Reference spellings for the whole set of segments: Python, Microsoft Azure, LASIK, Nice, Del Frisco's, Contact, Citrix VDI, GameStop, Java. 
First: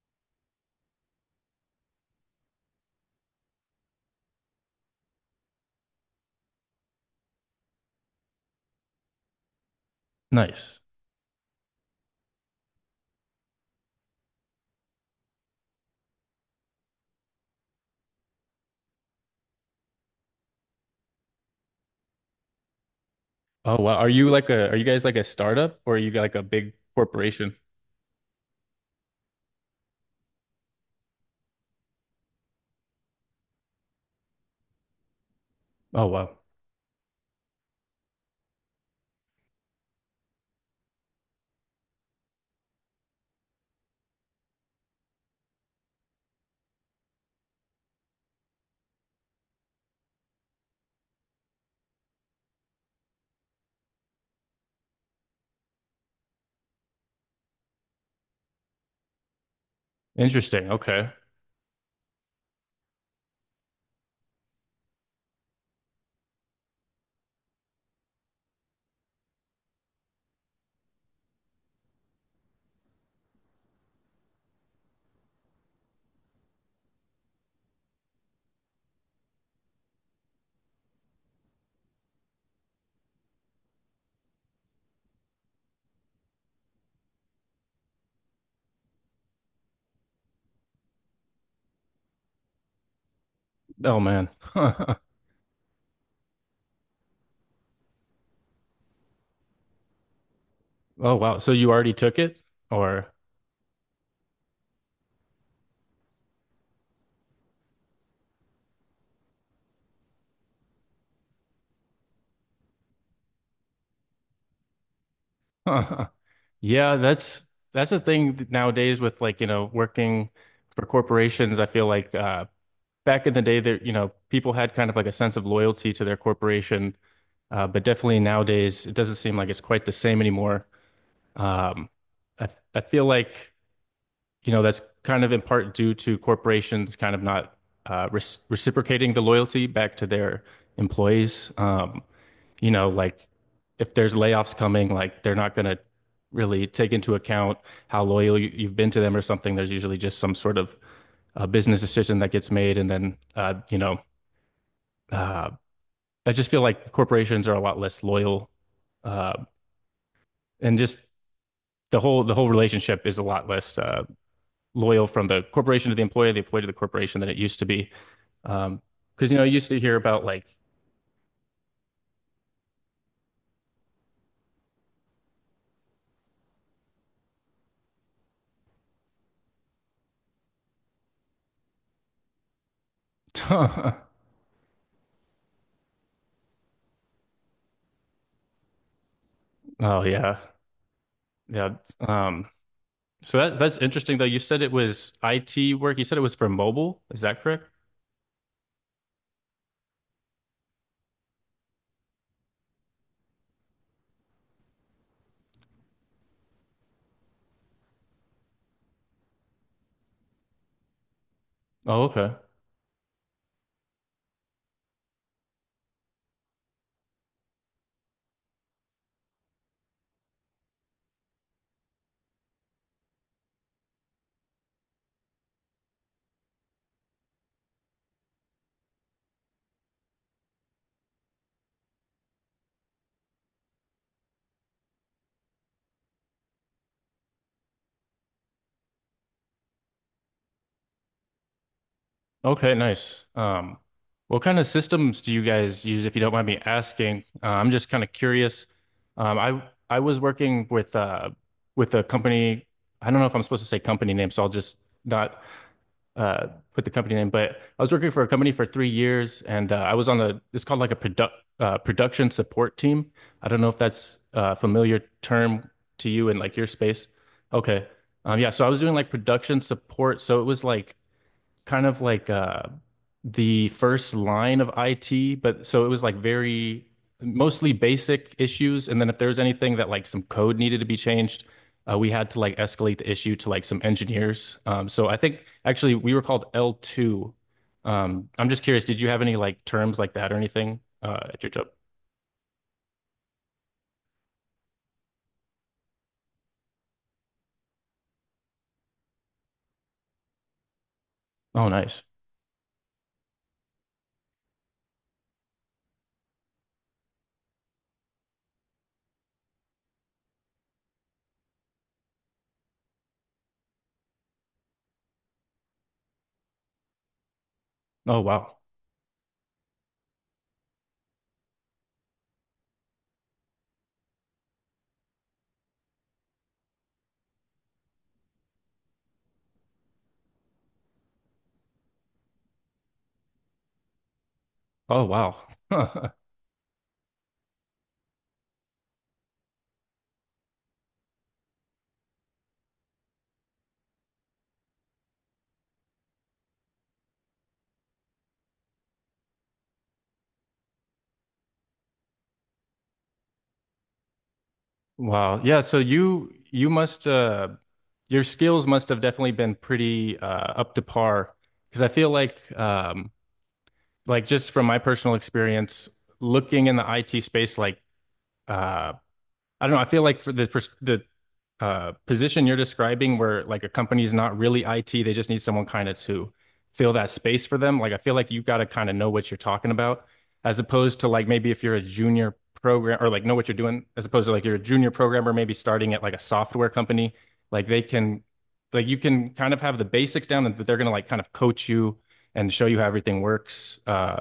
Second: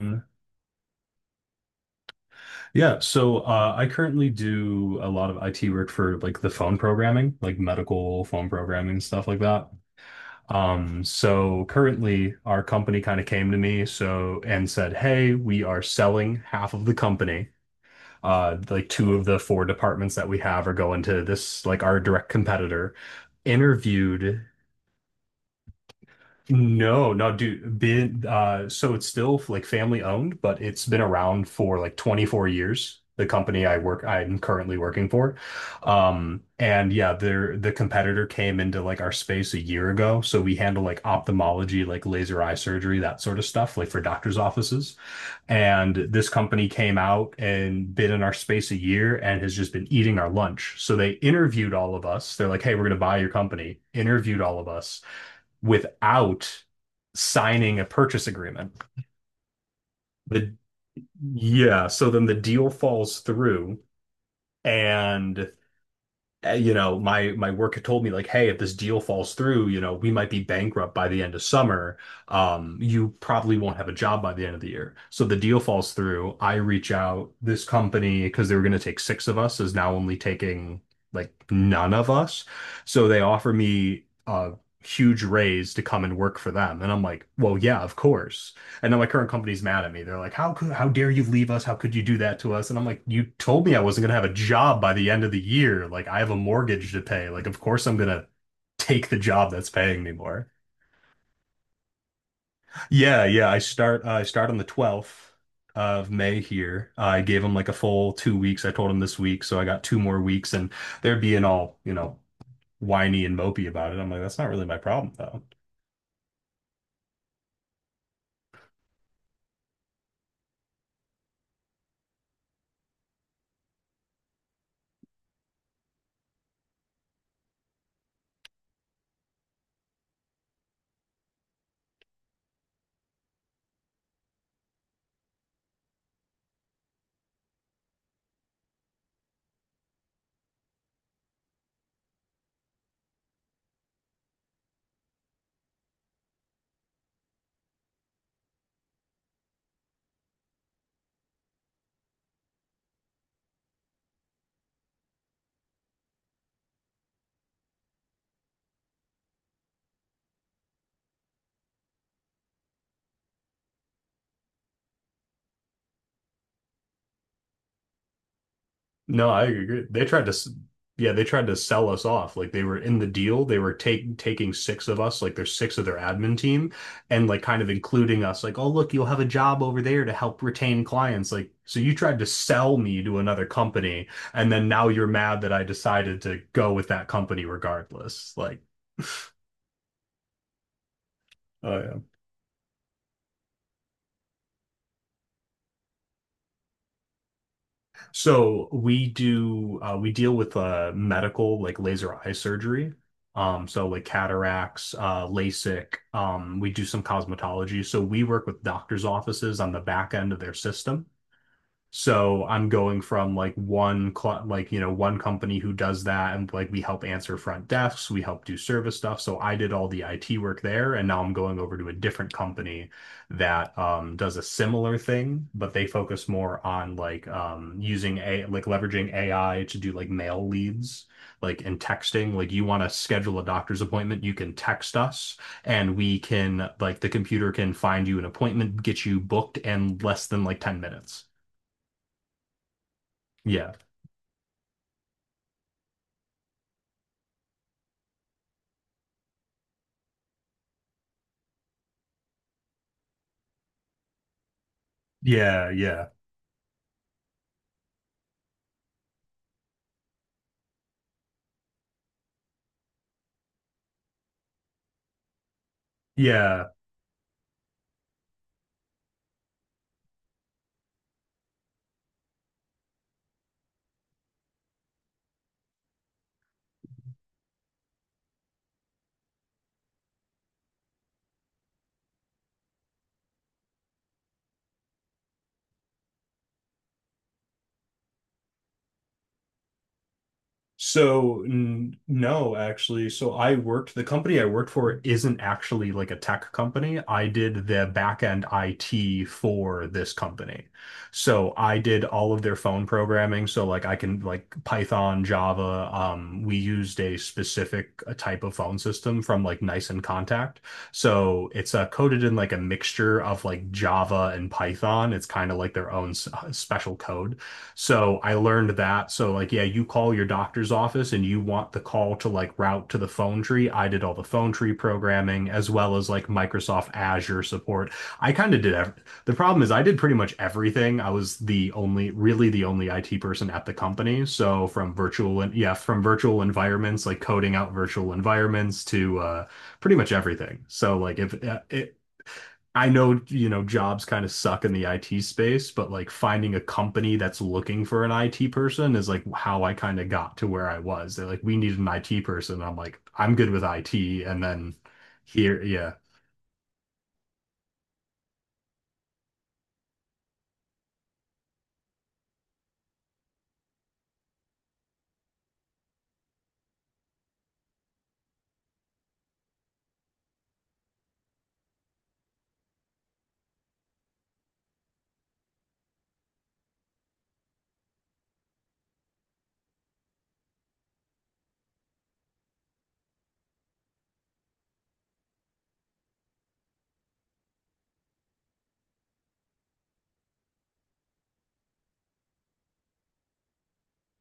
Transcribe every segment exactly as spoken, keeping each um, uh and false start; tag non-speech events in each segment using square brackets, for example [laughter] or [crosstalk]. Mm. Yeah, so uh, I currently do a lot of I T work for like the phone programming, like medical phone programming, stuff like that. Nice. Um, so currently our company kind of came to me so and said, "Hey, we are selling half of the company. Uh, like two of the four departments that we have are going to this like our direct competitor." Oh wow. Are you Interviewed. like a are you guys like a startup or are you like a big No, no, corporation? dude. Been uh, so it's still like family owned, but it's been around for like twenty-four years. The company I work, I'm currently working for, Oh wow. um, and yeah, their the competitor came into like our space a year ago. So we handle like ophthalmology, like laser eye surgery, that sort of stuff, like for doctors' offices. And this company came out and been in our space a year and has just been eating our lunch. So they interviewed all of us. They're like, "Hey, we're going to buy your company." Interviewed all of us without signing a purchase agreement. The Interesting. Okay. yeah, so then the deal falls through and uh, you know, my my work had told me like, hey, if this deal falls through, you know, we might be bankrupt by the end of summer. Um, you probably won't have a job by the end of the year. So the deal falls through. I reach out. This company, because they were going to take six of us, is now only taking like none of us. So they offer me a huge raise to come and work for them, and I'm like, well, yeah, of course. And then my current company's mad at me. They're like, "How could, how dare you leave us? How could you do that to us?" And I'm like, "You told me I Oh wasn't gonna have man. a job by the [laughs] end of the year. Like, I have a mortgage to pay. Like, of course I'm gonna take the job that's paying me more." Oh wow. So you already took it or Yeah, yeah. I start uh, I start on the twelfth of May here. I gave them like a full two weeks. I told them this week, so I got two more weeks, and they're being all, you know, whiny and mopey about it. I'm like, that's not really my problem, though. [laughs] Yeah, that's that's a thing th- nowadays with, like, you know, working for corporations. I feel like uh back in the day there, you know, people had kind of like a sense of loyalty to their corporation. Uh, but definitely nowadays it doesn't seem like it's quite the same anymore. Um I I feel like, you know, that's kind of in part due to corporations kind of not uh, res reciprocating the loyalty back to their employees. Um, you know, like if there's layoffs coming, like they're not going to really take into account how loyal you- you've been to them or something. There's usually just some sort of uh, business decision that gets made, and then uh, you know, uh, I just feel like corporations are a lot less loyal, uh, and just the whole the whole relationship is a lot less Uh, loyal from the corporation to the employee, the employee to the corporation than it used to be. Um, No, because, you I know, you used to agree. hear They tried about to, like, s- Yeah, they tried to sell us off. Like they were in the deal. They were take, taking six of us, like there's six of their admin team, and like kind of including us. Like, oh, look, you'll have a job over there to help retain clients. Like, so you tried to sell me to another [laughs] oh company, and then now you're mad that I decided to go with that company regardless. Like, [laughs] yeah, yeah. oh. Um, so that that's interesting though. You said it was I T work. You said it was for mobile. Is that correct? So we do uh, we deal with uh, medical like laser eye surgery. Um, so like cataracts, uh, LASIK. Um, we do some cosmetology. So we work with doctors' offices on the back end of their system. Oh, okay. So I'm going from like one cl like you know one company who does that and like we help answer front desks, we help do service stuff. So I did all the I T work there, and now I'm going over to a different company that um, does a similar thing, but they focus more on like um, using a like leveraging A I to do like mail leads, like in texting. Like you want to schedule a doctor's appointment, you can text us and we can like the computer can find you an appointment, get you booked in less than like ten minutes. Okay, nice. Yeah. Um, what kind of systems do you guys use, if you don't mind me asking? Uh, I'm just kind of curious. Um, I I was working with uh with a company. I don't know if I'm supposed to say company name, so I'll just not. Yeah, yeah, uh, Put the company name, but I was working for a company for three years, and uh, I was on a it's called like a product uh, production support team. I don't know if that's a familiar term to you in like yeah. your space. Okay, um, yeah. So I was doing like production support, so it was like kind of like uh the first line of I T, but so it was like very mostly basic issues. And then if there was anything that like some code needed to be changed, uh, we had to like escalate the issue to like some engineers. Um, so I think actually we were called L two. Um, I'm just curious, did you have any like terms like that or anything uh, So at your job? n no, actually. So I worked, the company I worked for isn't actually like a tech company. I did the back end I T for this company. So Oh, I nice. did all of their phone programming. So like I can like Python, Java. Um, we used a specific uh, type of phone system from like Nice and Contact. So it's uh, coded in like a mixture of like Java and Python. It's kind of like their own s- uh, special code. So Oh, I wow. learned that. So like, yeah, you call your doctor's office and you want the call to like route to the phone tree. I did all the phone tree programming as well as like Microsoft Azure support. I kind of did ev The problem is I did pretty much everything. I was the only, really the only I T person at the company. So from Oh, virtual wow. and Yeah, from [laughs] virtual environments, like coding out virtual environments to uh pretty much everything. So like if uh, it, I know, you know, jobs kind of suck in the I T space, but like finding a company that's looking for an I T person is like how I kind of got to where I was. They're like, we need an I T person. I'm like, I'm good with I T. And then Wow. Yeah, here, so yeah. you you must uh your skills must have definitely been pretty uh up to par, because I feel like um like just from my personal experience looking in the I T space like uh I don't know, I feel like for the pers- the uh, position you're describing where like a company's not really I T, they just need someone kind of to fill that space for them. Like I feel like you got to kind of know what you're talking about, as opposed to like maybe if you're a junior program or like know what you're doing, as opposed to like you're a junior programmer maybe starting at like a software company, like they can like you can kind of have the basics down and they're going to like kind of coach you and show you how everything works. Uh,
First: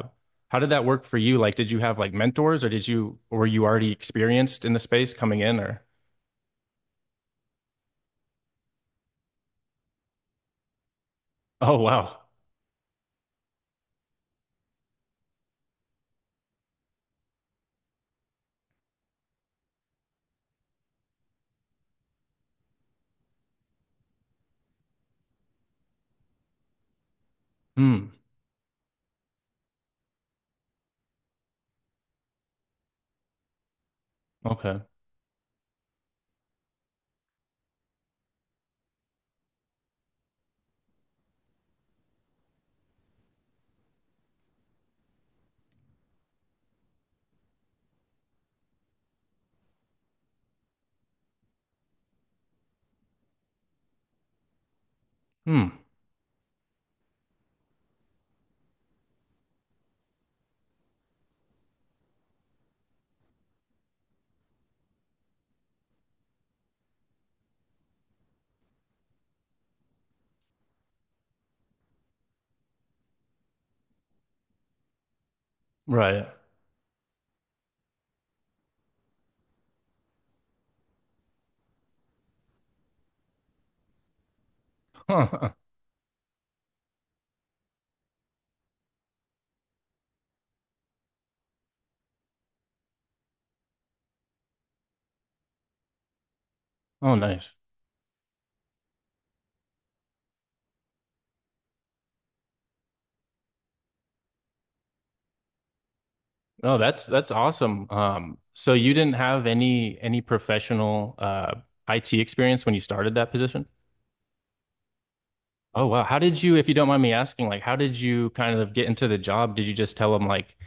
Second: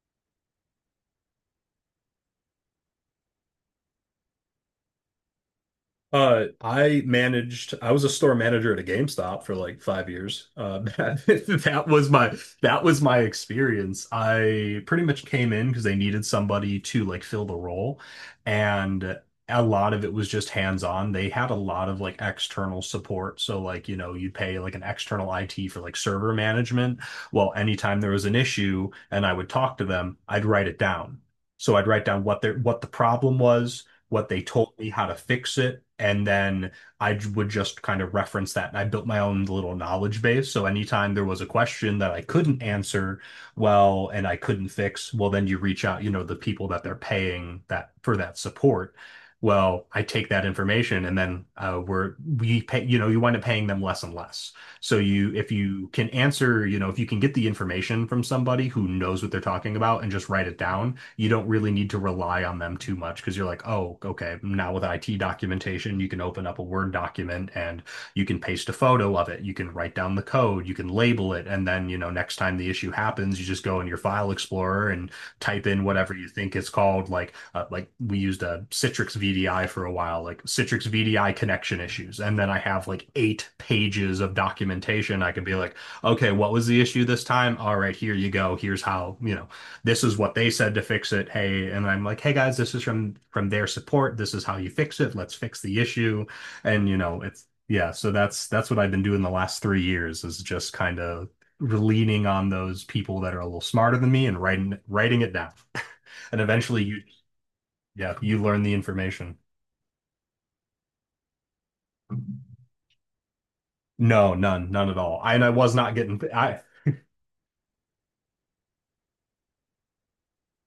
How did that work for you? Like, did you have like mentors or did you, or were you already experienced in the space coming in or? Uh, I managed, I was a store manager at a GameStop for like five years. Uh, [laughs] that, Oh, that was wow. my that was my experience. I pretty much came in because they needed somebody to like fill the role, and a lot of it was just hands-on. They had a lot of like external support. So like, you know, you pay like an external I T for like server management. Well, anytime Hmm. there was an issue and I would talk to them, I'd write it down. So I'd write down what their what the problem was, what they told Okay. me, how to fix it. And then I would just kind of reference that. And I built my own little knowledge base. So anytime there was a question that I couldn't answer well and I couldn't fix, well, then you reach out, you know, the people that they're paying that for that support. Well, I take that information and then uh, we're, we pay, you know, you wind up paying them less and less. So you, if Hmm. you can answer, you know, if you can get the information from somebody who knows what they're talking about and just write it down, you don't really need to rely on them too much because you're like, oh, okay, now with I T documentation, you can open up a Word document and you can paste a photo of it. You can write down the code, you can label it. And then, you know, next time the issue happens, you just go in your file explorer and type in whatever Right. you think [laughs] it's called. Like, uh, like we used a Citrix V D I for a while, like Citrix V D I connection issues. And then I have like eight pages of documentation. I can Huh. be like, okay, what was the issue this time? All right, here you go. Here's how, you know, this is what they said to fix it. Hey, and I'm like, hey guys, this is from from their support. This is how you fix it. Let's fix the issue. And you Oh, know, it's nice. yeah. So that's that's what I've been doing the last three years is just kind of leaning on those people that are a little smarter than me and writing writing it down. [laughs] and Oh, eventually, you that's that's awesome. Yeah, Um, you learn So the you didn't information. have any any professional uh I T experience when you started that position? No, none, none at all. I, and I was Oh, not wow. How getting. did you, I if you don't mind me asking, like how did you kind of get into the job? Did you just tell them like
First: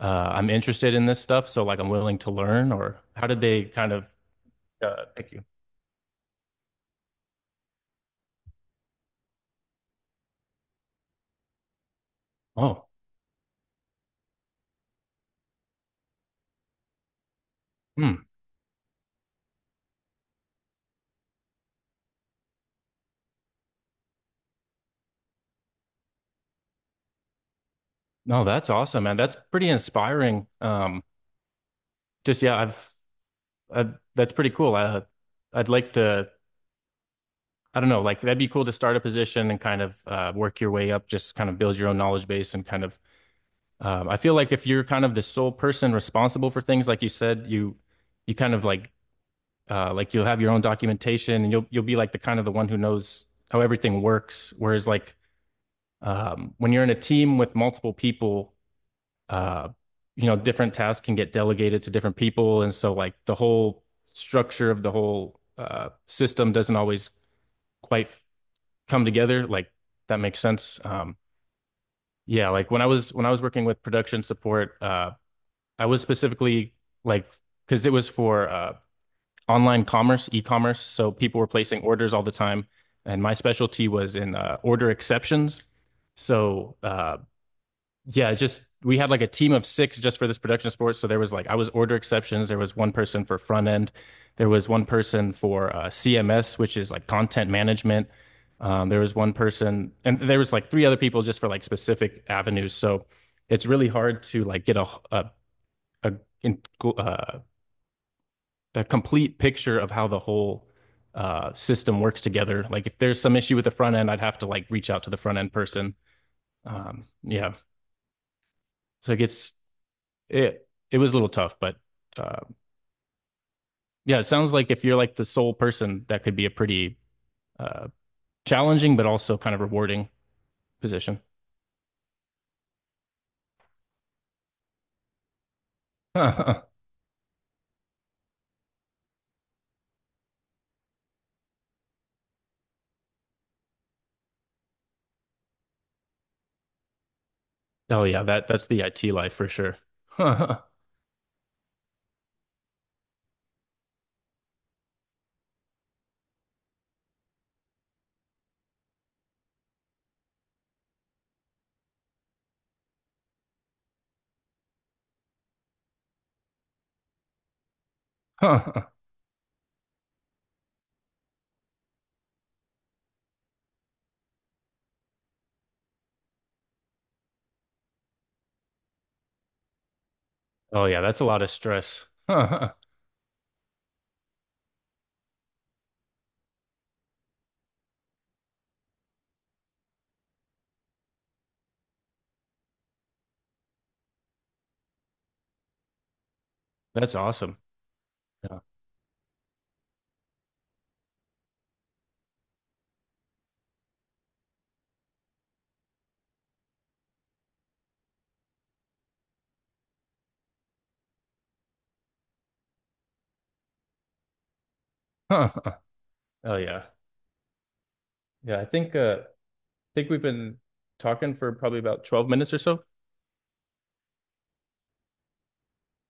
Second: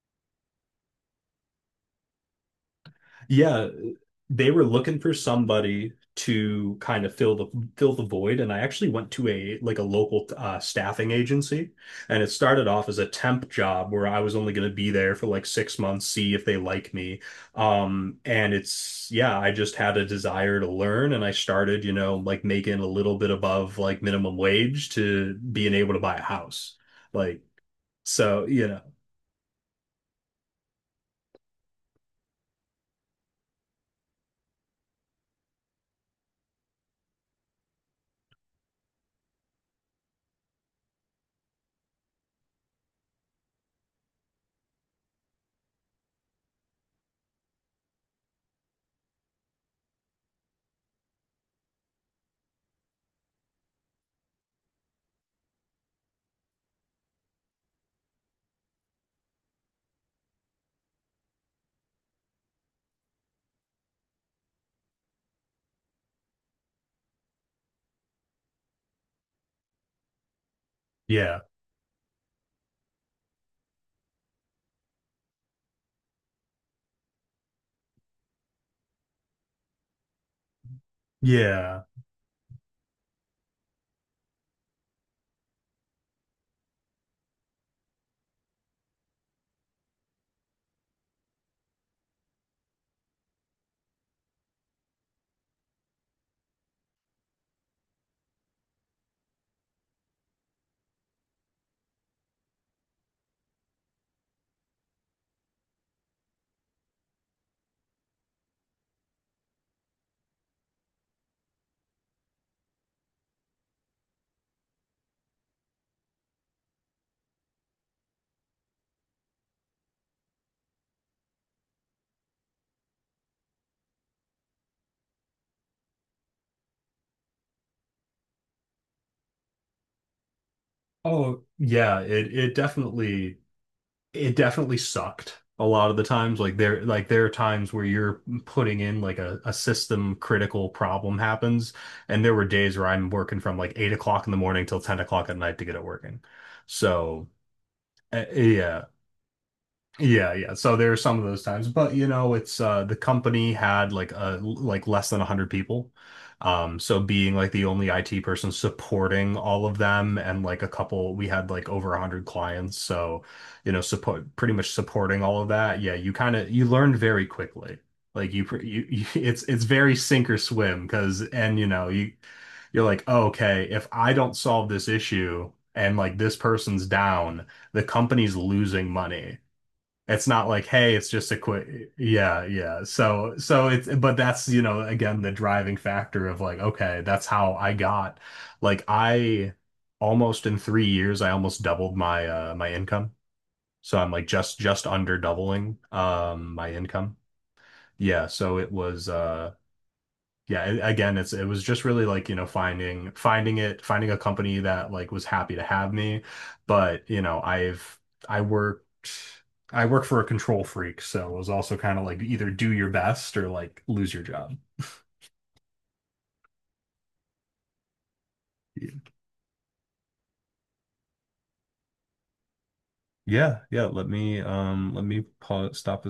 uh I'm interested in this stuff, so like I'm willing to learn, or how did they Yeah, kind of they were looking uh for pick you? somebody to kind of fill the fill the void, and I actually went to a like a local uh, staffing agency, and it started off Oh, as a temp job where I was only going to be there for like six months, see if they like me. Um, hmm. and it's Yeah, I just had a desire to learn, and I started, you know, like making a little bit above like minimum wage to being able to buy a house, like No, so, you that's know, awesome, man. That's pretty inspiring. Um, just yeah, I've, I've that's pretty cool. I I'd like to I don't know, like that'd be cool to start a position and kind of uh, work your way up, just kind of build your own knowledge base and kind of. Um, I feel like if you're kind of the sole person responsible for things, like you said, you you kind of like, uh, like you'll have your own documentation and you'll you'll be like the kind of the one who knows how everything works. Whereas like, um, when you're in a team with multiple people, uh, you know, different tasks can get delegated to different people, and so like the whole structure of the whole uh, system doesn't always quite come together, like that makes sense. Um, yeah, Yeah, like when I was when I was working with production support, uh, I was specifically like because it was for uh, online commerce, e-commerce, so people were yeah. placing orders all the time, and my specialty was in uh, order exceptions. So uh, yeah, just we had like a team of six just for this production of sports. So there was like I was order exceptions. There was one person for front end. There was one person for uh, C M S, which is like content management. Um, there was one person, and there was like three other people just for like specific avenues. So it's really hard to like get a a a, uh, a complete picture of how the whole uh, system works together. Like if there's some issue with the front end, I'd have to like reach out to the front end person. Um, yeah, so it gets it it was a little tough, but uh, yeah, it sounds like if you're like the sole person, that could be a pretty uh, challenging but also kind of rewarding position. Oh, yeah, it it definitely. It definitely sucked a lot of the [laughs] times. Like oh there, Like there are times where you're putting in like a, a system critical problem happens, and there were days where I'm working from like eight o'clock in the morning till ten o'clock at night to get it working. So yeah, uh, that that's the yeah, I T life for sure. [laughs] yeah, yeah. Oh So there are some of those times, but you know, it's uh the company had like uh like less than one hundred people. Um so being like the only I T person supporting all of them and like a couple we had like over one hundred clients. So, you know, support pretty much supporting all of that. Yeah, you kind of you learned very quickly. Like you, pr- you, you [laughs] it's it's very sink or swim because and you know, you you're like, oh, okay, if I don't solve this issue and like this person's down, the company's losing money. It's not like, hey, yeah, it's that's a just a lot of quick, stress. [laughs] yeah, That's yeah. So, so it's, but that's, you know, again, the driving factor of like, okay, that's how I got, like, I almost in three years, I almost doubled my, uh, my income. So I'm like just, just under doubling, um, my income. awesome. Yeah. So Yeah. it was, uh, yeah, a- again it's it was just really like you know finding finding it finding a company that like was happy to have me but you know I've I worked I work for a control freak so it was also kind of like either do your best or like lose your job. [laughs] Oh yeah, yeah. I think uh, I think we've been talking for probably about twelve minutes or so. Yeah, yeah. Let me um let me pause, stop this.